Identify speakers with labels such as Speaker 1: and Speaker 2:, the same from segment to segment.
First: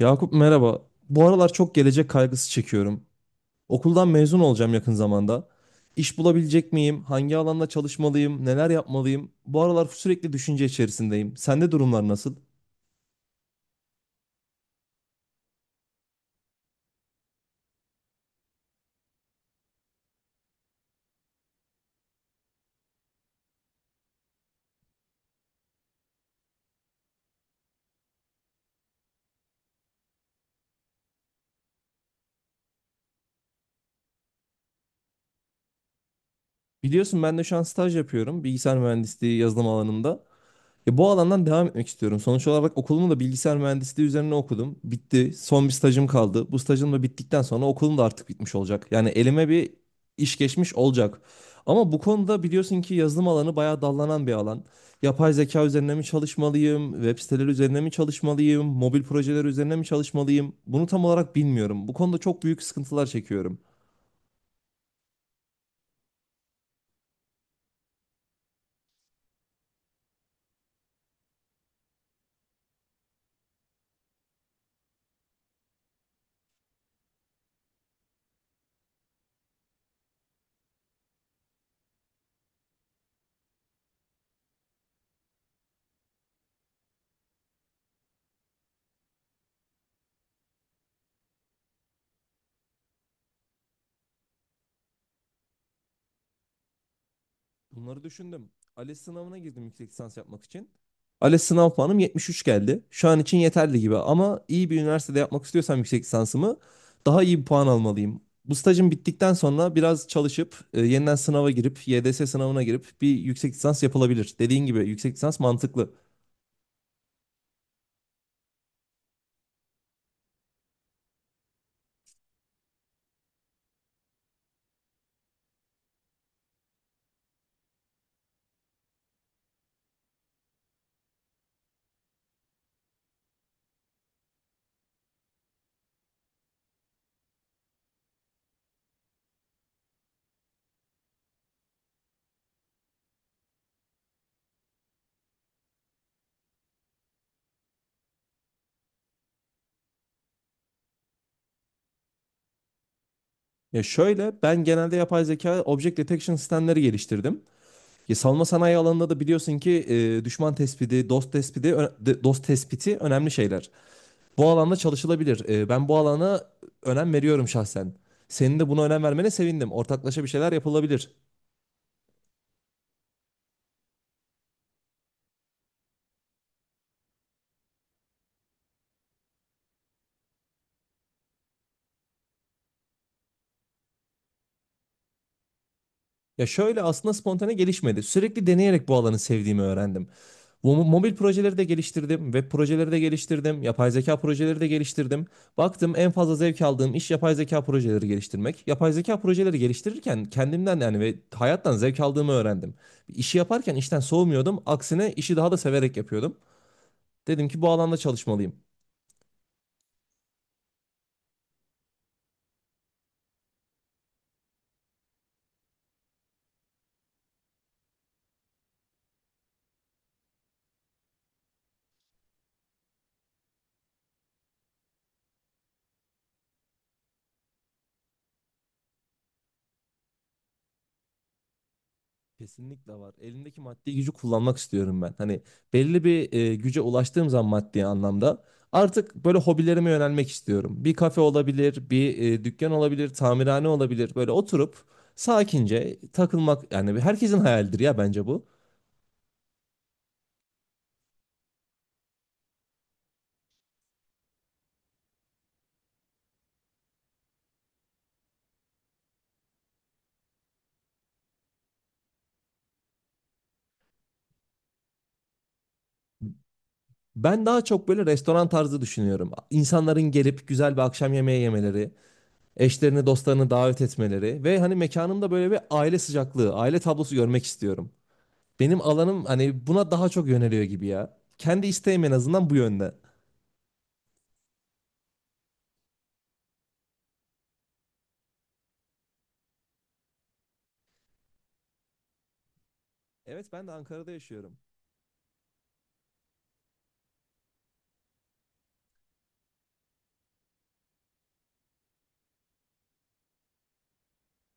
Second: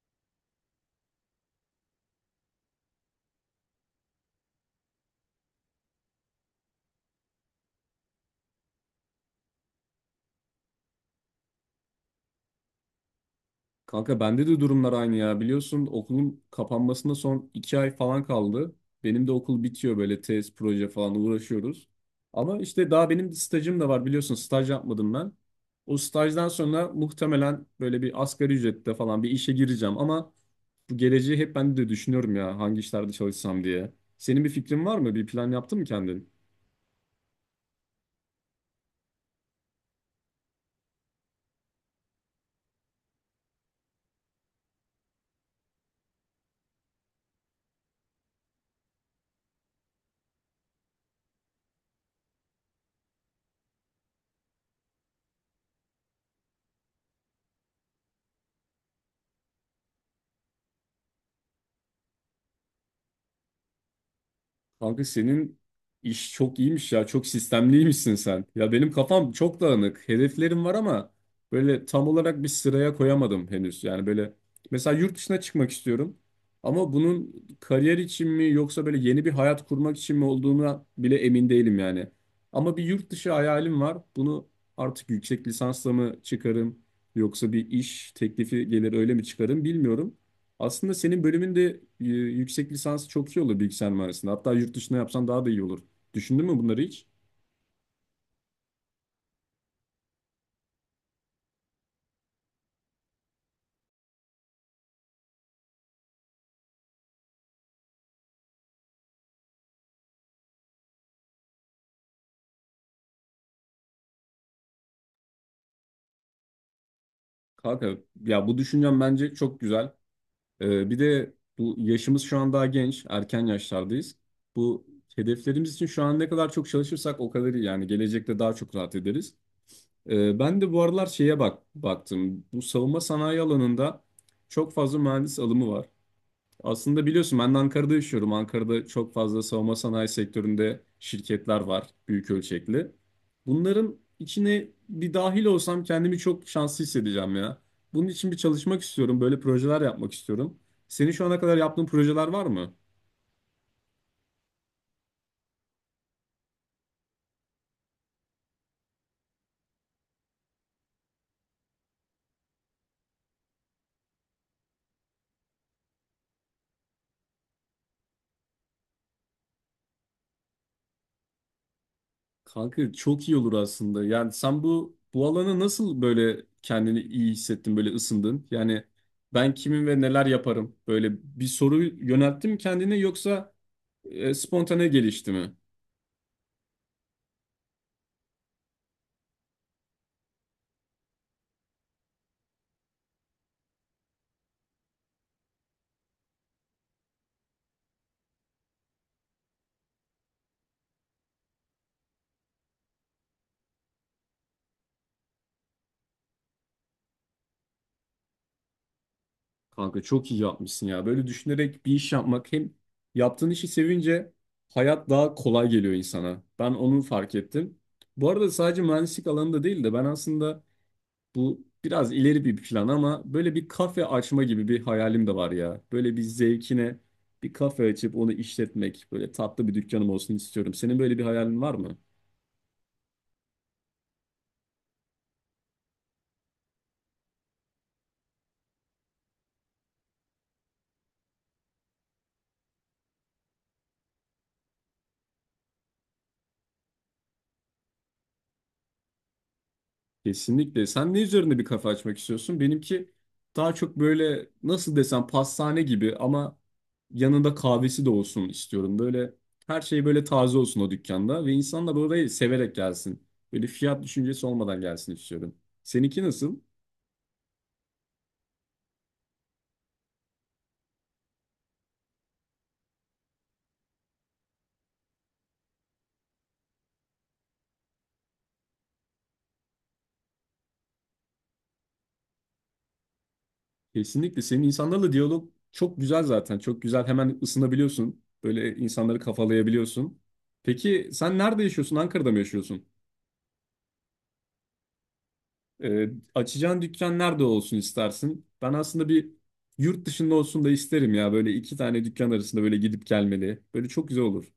Speaker 1: Yakup merhaba. Bu aralar çok gelecek kaygısı çekiyorum. Okuldan mezun olacağım yakın zamanda. İş bulabilecek miyim? Hangi alanda çalışmalıyım? Neler yapmalıyım? Bu aralar sürekli düşünce içerisindeyim. Sende durumlar nasıl?
Speaker 2: Kanka bende de durumlar aynı ya. Biliyorsun okulun kapanmasına son iki ay falan kaldı. Benim de okul bitiyor böyle tez, proje falan uğraşıyoruz. Ama işte daha benim stajım da var biliyorsun staj yapmadım ben. O stajdan sonra muhtemelen böyle bir asgari ücrette falan bir işe gireceğim. Ama bu geleceği hep ben de düşünüyorum ya hangi işlerde çalışsam diye. Senin bir fikrin var mı? Bir plan yaptın mı kendin?
Speaker 1: Biliyorsun ben de şu an staj yapıyorum. Bilgisayar mühendisliği yazılım alanında. Ya bu alandan devam etmek istiyorum. Sonuç olarak okulumu da bilgisayar mühendisliği üzerine okudum. Bitti. Son bir stajım kaldı. Bu stajım da bittikten sonra okulum da artık bitmiş olacak. Yani elime bir iş geçmiş olacak. Ama bu konuda biliyorsun ki yazılım alanı bayağı dallanan bir alan. Yapay zeka üzerine mi çalışmalıyım? Web siteleri üzerine mi çalışmalıyım? Mobil projeler üzerine mi çalışmalıyım? Bunu tam olarak bilmiyorum. Bu konuda çok büyük sıkıntılar çekiyorum.
Speaker 2: Kanka senin iş çok iyiymiş ya. Çok sistemliymişsin sen. Ya benim kafam çok dağınık. Hedeflerim var ama böyle tam olarak bir sıraya koyamadım henüz. Yani böyle mesela yurt dışına çıkmak istiyorum. Ama bunun kariyer için mi yoksa böyle yeni bir hayat kurmak için mi olduğuna bile emin değilim yani. Ama bir yurt dışı hayalim var. Bunu artık yüksek lisansla mı çıkarım yoksa bir iş teklifi gelir öyle mi çıkarım bilmiyorum. Aslında senin bölümünde yüksek lisansı çok iyi olur bilgisayar mühendisliğinde. Hatta yurt dışına yapsan daha da iyi olur. Düşündün mü bunları hiç?
Speaker 1: Bunları düşündüm. ALES sınavına girdim yüksek lisans yapmak için. ALES sınav puanım 73 geldi. Şu an için yeterli gibi ama iyi bir üniversitede yapmak istiyorsam yüksek lisansımı daha iyi bir puan almalıyım. Bu stajım bittikten sonra biraz çalışıp yeniden sınava girip YDS sınavına girip bir yüksek lisans yapılabilir. Dediğin gibi yüksek lisans mantıklı.
Speaker 2: Kanka ya bu düşüncem bence çok güzel. Bir de bu yaşımız şu an daha genç, erken yaşlardayız. Bu hedeflerimiz için şu an ne kadar çok çalışırsak o kadar iyi yani gelecekte daha çok rahat ederiz. Ben de bu aralar şeye bak baktım. Bu savunma sanayi alanında çok fazla mühendis alımı var. Aslında biliyorsun ben de Ankara'da yaşıyorum. Ankara'da çok fazla savunma sanayi sektöründe şirketler var büyük ölçekli. Bunların içine bir dahil olsam kendimi çok şanslı hissedeceğim ya. Bunun için bir çalışmak istiyorum. Böyle projeler yapmak istiyorum. Senin şu ana kadar yaptığın projeler var mı?
Speaker 1: Ya şöyle ben genelde yapay zeka object detection sistemleri geliştirdim. Ya savunma sanayi alanında da biliyorsun ki düşman tespiti, dost tespiti, dost tespiti önemli şeyler. Bu alanda çalışılabilir. Ben bu alana önem veriyorum şahsen. Senin de buna önem vermene sevindim. Ortaklaşa bir şeyler yapılabilir.
Speaker 2: Kanka çok iyi olur aslında. Yani sen bu alana nasıl böyle kendini iyi hissettin, böyle ısındın? Yani ben kimim ve neler yaparım? Böyle bir soru yönelttin mi kendine yoksa spontane gelişti mi?
Speaker 1: Ya şöyle aslında spontane gelişmedi. Sürekli deneyerek bu alanı sevdiğimi öğrendim. Bu mobil projeleri de geliştirdim, web projeleri de geliştirdim, yapay zeka projeleri de geliştirdim. Baktım en fazla zevk aldığım iş yapay zeka projeleri geliştirmek. Yapay zeka projeleri geliştirirken kendimden yani ve hayattan zevk aldığımı öğrendim. İşi yaparken işten soğumuyordum. Aksine işi daha da severek yapıyordum. Dedim ki bu alanda çalışmalıyım.
Speaker 2: Kanka çok iyi yapmışsın ya. Böyle düşünerek bir iş yapmak hem yaptığın işi sevince hayat daha kolay geliyor insana. Ben onu fark ettim. Bu arada sadece mühendislik alanında değil de ben aslında bu biraz ileri bir plan ama böyle bir kafe açma gibi bir hayalim de var ya. Böyle bir zevkine bir kafe açıp onu işletmek, böyle tatlı bir dükkanım olsun istiyorum. Senin böyle bir hayalin var mı?
Speaker 1: Kesinlikle var. Elimdeki maddi gücü kullanmak istiyorum ben. Hani belli bir güce ulaştığım zaman maddi anlamda artık böyle hobilerime yönelmek istiyorum. Bir kafe olabilir, bir dükkan olabilir, tamirhane olabilir. Böyle oturup sakince takılmak yani herkesin hayalidir ya bence bu.
Speaker 2: Kesinlikle. Sen ne üzerinde bir kafa açmak istiyorsun? Benimki daha çok böyle nasıl desem pastane gibi ama yanında kahvesi de olsun istiyorum. Böyle her şey böyle taze olsun o dükkanda ve insanlar orayı severek gelsin. Böyle fiyat düşüncesi olmadan gelsin istiyorum. Seninki nasıl?
Speaker 1: Ben daha çok böyle restoran tarzı düşünüyorum. İnsanların gelip güzel bir akşam yemeği yemeleri, eşlerini, dostlarını davet etmeleri ve hani mekanımda böyle bir aile sıcaklığı, aile tablosu görmek istiyorum. Benim alanım hani buna daha çok yöneliyor gibi ya. Kendi isteğim en azından bu yönde.
Speaker 2: Kesinlikle. Senin insanlarla diyalog çok güzel zaten. Çok güzel. Hemen ısınabiliyorsun. Böyle insanları kafalayabiliyorsun. Peki sen nerede yaşıyorsun? Ankara'da mı yaşıyorsun?
Speaker 1: Evet, ben de Ankara'da yaşıyorum.
Speaker 2: Ee, Açacağın dükkan nerede olsun istersin? Ben aslında bir yurt dışında olsun da isterim ya. Böyle iki tane dükkan arasında böyle gidip gelmeli. Böyle çok güzel olur.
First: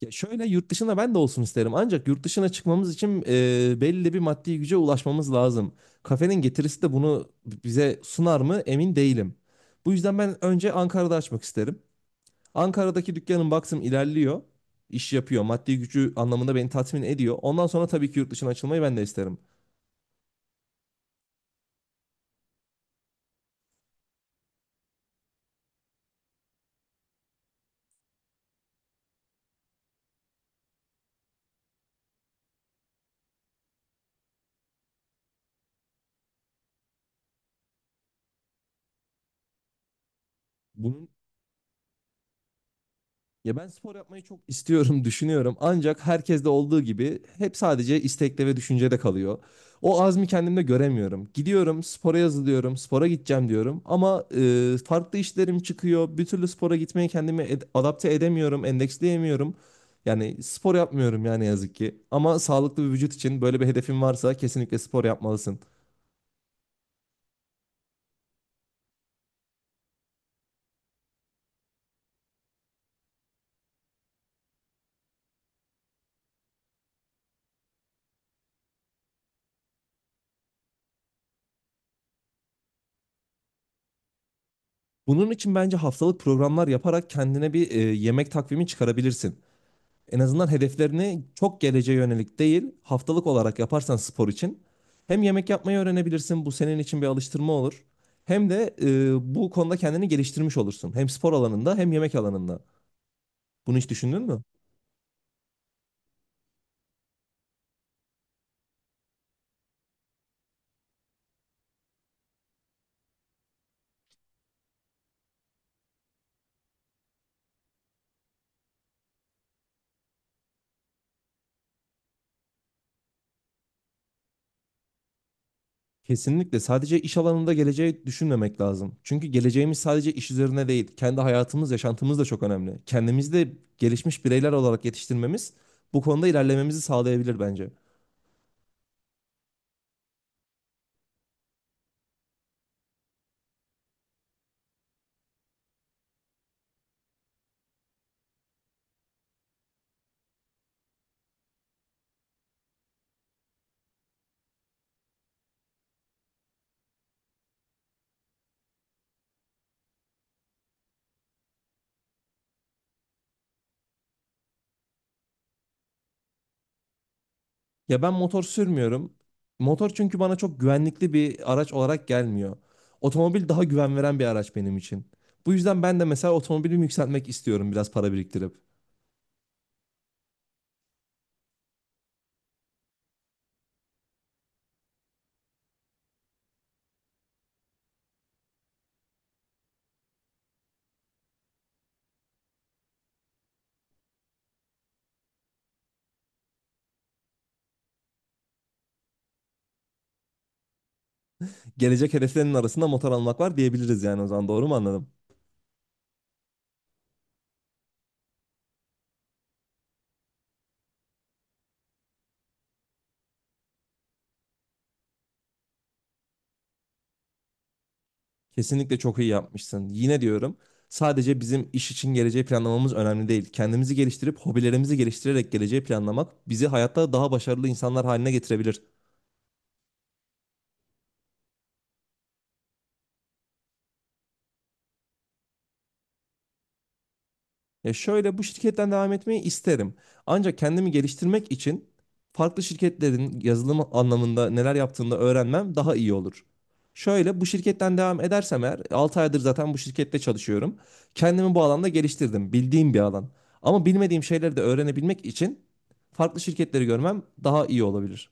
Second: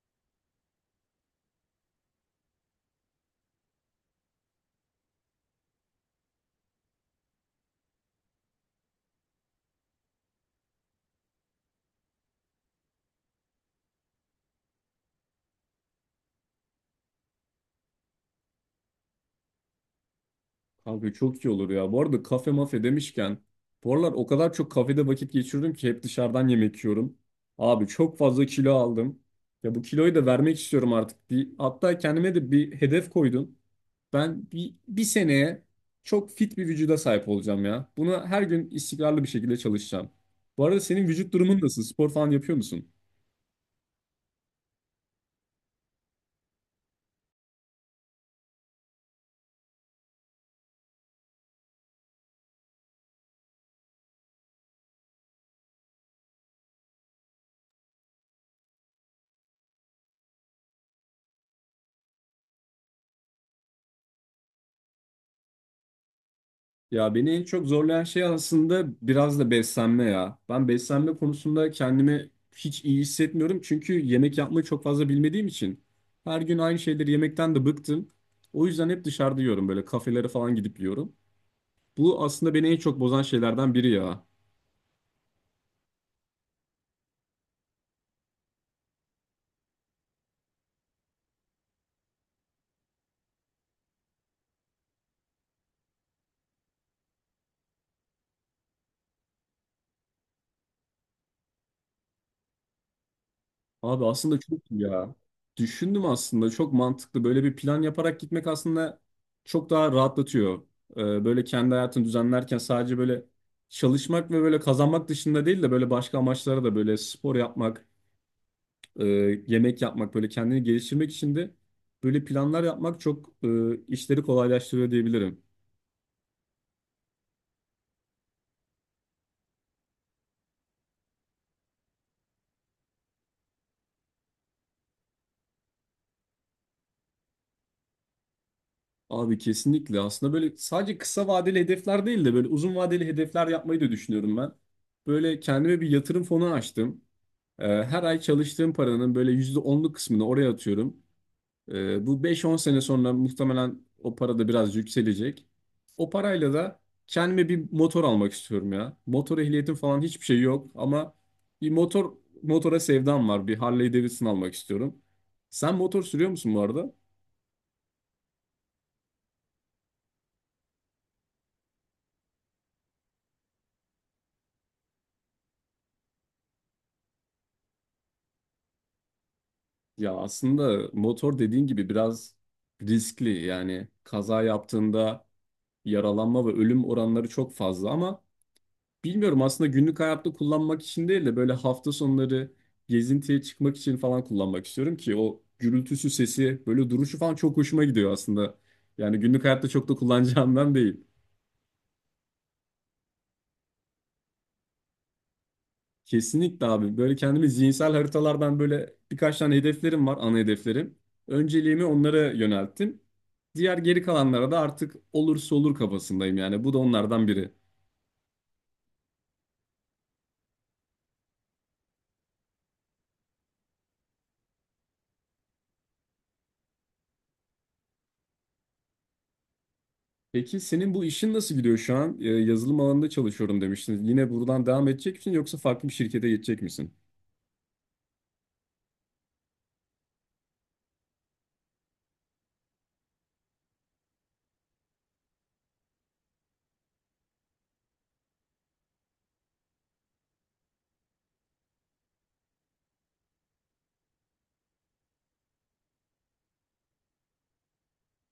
Speaker 1: Ya şöyle yurt dışında ben de olsun isterim. Ancak yurt dışına çıkmamız için belli bir maddi güce ulaşmamız lazım. Kafenin getirisi de bunu bize sunar mı emin değilim. Bu yüzden ben önce Ankara'da açmak isterim. Ankara'daki dükkanım baktım ilerliyor. İş yapıyor. Maddi gücü anlamında beni tatmin ediyor. Ondan sonra tabii ki yurt dışına açılmayı ben de isterim.
Speaker 2: Kanka çok iyi olur ya. Bu arada kafe mafe demişken bu aralar o kadar çok kafede vakit geçirdim ki hep dışarıdan yemek yiyorum. Abi çok fazla kilo aldım. Ya bu kiloyu da vermek istiyorum artık. Hatta kendime de bir hedef koydum. Ben bir seneye çok fit bir vücuda sahip olacağım ya. Buna her gün istikrarlı bir şekilde çalışacağım. Bu arada senin
Speaker 1: Bunun
Speaker 2: vücut durumun nasıl? Spor falan yapıyor musun?
Speaker 1: Ya ben spor yapmayı çok istiyorum, düşünüyorum. Ancak herkeste olduğu gibi hep sadece istekte ve düşüncede kalıyor. O azmi kendimde göremiyorum. Gidiyorum, spora yazılıyorum, spora gideceğim diyorum. Ama farklı işlerim çıkıyor. Bir türlü spora gitmeye kendimi adapte edemiyorum, endeksleyemiyorum. Yani spor yapmıyorum yani ne yazık ki. Ama sağlıklı bir vücut için böyle bir hedefin varsa kesinlikle spor yapmalısın.
Speaker 2: Ya beni en çok zorlayan şey aslında biraz da beslenme ya. Ben beslenme konusunda kendimi hiç iyi hissetmiyorum. Çünkü yemek yapmayı çok fazla bilmediğim için. Her gün aynı şeyleri yemekten de bıktım. O yüzden hep dışarıda yiyorum böyle kafelere falan gidip yiyorum. Bu aslında beni en çok bozan şeylerden biri ya.
Speaker 1: Bunun için bence haftalık programlar yaparak kendine bir yemek takvimi çıkarabilirsin. En azından hedeflerini çok geleceğe yönelik değil, haftalık olarak yaparsan spor için hem yemek yapmayı öğrenebilirsin, bu senin için bir alıştırma olur. Hem de bu konuda kendini geliştirmiş olursun. Hem spor alanında hem yemek alanında. Bunu hiç
Speaker 2: Abi
Speaker 1: düşündün
Speaker 2: aslında
Speaker 1: mü?
Speaker 2: çok iyi ya. Düşündüm aslında çok mantıklı. Böyle bir plan yaparak gitmek aslında çok daha rahatlatıyor. Böyle kendi hayatını düzenlerken sadece böyle çalışmak ve böyle kazanmak dışında değil de böyle başka amaçlara da böyle spor yapmak, e, yemek yapmak, böyle kendini geliştirmek için de böyle planlar yapmak çok işleri kolaylaştırıyor diyebilirim.
Speaker 1: Kesinlikle sadece iş alanında geleceği düşünmemek lazım. Çünkü geleceğimiz sadece iş üzerine değil, kendi hayatımız, yaşantımız da çok önemli. Kendimizi de gelişmiş bireyler olarak yetiştirmemiz bu konuda ilerlememizi sağlayabilir bence.
Speaker 2: Abi kesinlikle aslında böyle sadece kısa vadeli hedefler değil de böyle uzun vadeli hedefler yapmayı da düşünüyorum ben. Böyle kendime bir yatırım fonu açtım. Her ay çalıştığım paranın böyle %10'luk kısmını oraya atıyorum. Bu beş on sene sonra muhtemelen o para da biraz yükselecek. O parayla da kendime bir motor almak istiyorum ya. Motor ehliyetim falan hiçbir şey yok ama bir motora sevdam var. Bir Harley Davidson almak istiyorum. Sen motor sürüyor musun bu arada?
Speaker 1: Ya ben motor sürmüyorum. Motor çünkü bana çok güvenlikli bir araç olarak gelmiyor. Otomobil daha güven veren bir araç benim için. Bu yüzden ben de mesela otomobilimi yükseltmek istiyorum biraz para biriktirip.
Speaker 2: Ya aslında motor dediğin gibi biraz riskli. Yani kaza yaptığında yaralanma ve ölüm oranları çok fazla ama bilmiyorum aslında günlük hayatta kullanmak için değil de böyle hafta sonları gezintiye çıkmak için falan kullanmak istiyorum ki o gürültüsü sesi böyle duruşu falan çok hoşuma gidiyor aslında. Yani günlük hayatta çok da kullanacağımdan değil.
Speaker 1: Gelecek hedeflerinin arasında motor almak var diyebiliriz yani o zaman, doğru mu anladım?
Speaker 2: Kesinlikle abi böyle kendimi zihinsel haritalardan böyle birkaç tane hedeflerim var ana hedeflerim. Önceliğimi onlara yönelttim. Diğer geri kalanlara da artık olursa olur kafasındayım yani bu da onlardan biri.
Speaker 1: Kesinlikle çok iyi yapmışsın. Yine diyorum sadece bizim iş için geleceği planlamamız önemli değil. Kendimizi geliştirip hobilerimizi geliştirerek geleceği planlamak bizi hayatta daha başarılı insanlar haline getirebilir.
Speaker 2: Peki senin bu işin nasıl gidiyor şu an? Yazılım alanında çalışıyorum demiştin. Yine buradan devam edecek misin yoksa farklı bir şirkete geçecek misin?
Speaker 1: Ya şöyle bu şirketten devam etmeyi isterim. Ancak kendimi geliştirmek için farklı şirketlerin yazılım anlamında neler yaptığını da öğrenmem daha iyi olur. Şöyle bu şirketten devam edersem eğer 6 aydır zaten bu şirkette çalışıyorum. Kendimi bu alanda geliştirdim. Bildiğim bir alan. Ama bilmediğim şeyleri de öğrenebilmek için farklı şirketleri görmem daha iyi olabilir.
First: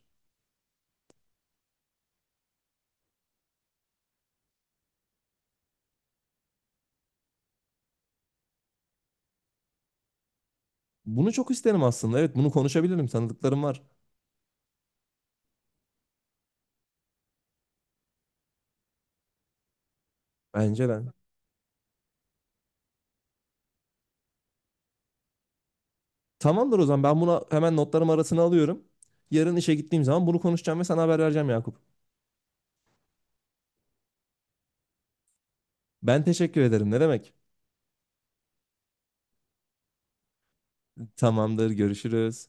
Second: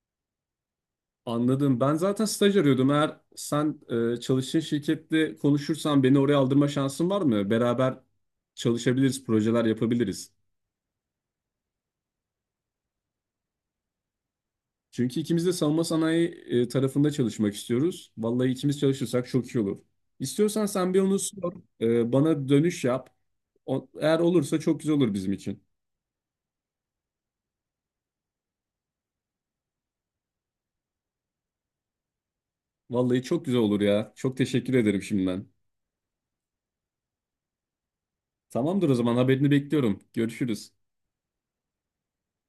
Speaker 2: Anladım. Ben zaten staj arıyordum. Eğer sen çalıştığın şirkette konuşursan beni oraya aldırma şansın var mı? Beraber çalışabiliriz, projeler yapabiliriz.
Speaker 1: Bunu çok isterim aslında. Evet, bunu konuşabilirim. Tanıdıklarım var.
Speaker 2: Çünkü ikimiz de savunma sanayi tarafında çalışmak istiyoruz. Vallahi ikimiz çalışırsak çok iyi olur. İstiyorsan
Speaker 1: Bence
Speaker 2: sen bir
Speaker 1: de.
Speaker 2: onu sor, bana dönüş yap. Eğer olursa çok güzel olur bizim için.
Speaker 1: Tamamdır, o zaman ben bunu hemen notlarım arasına alıyorum. Yarın işe gittiğim zaman bunu konuşacağım ve sana haber vereceğim, Yakup.
Speaker 2: Vallahi çok güzel olur ya. Çok teşekkür ederim şimdiden.
Speaker 1: Ben teşekkür ederim. Ne demek?
Speaker 2: Tamamdır o zaman haberini bekliyorum. Görüşürüz.
Speaker 1: Tamamdır. Görüşürüz.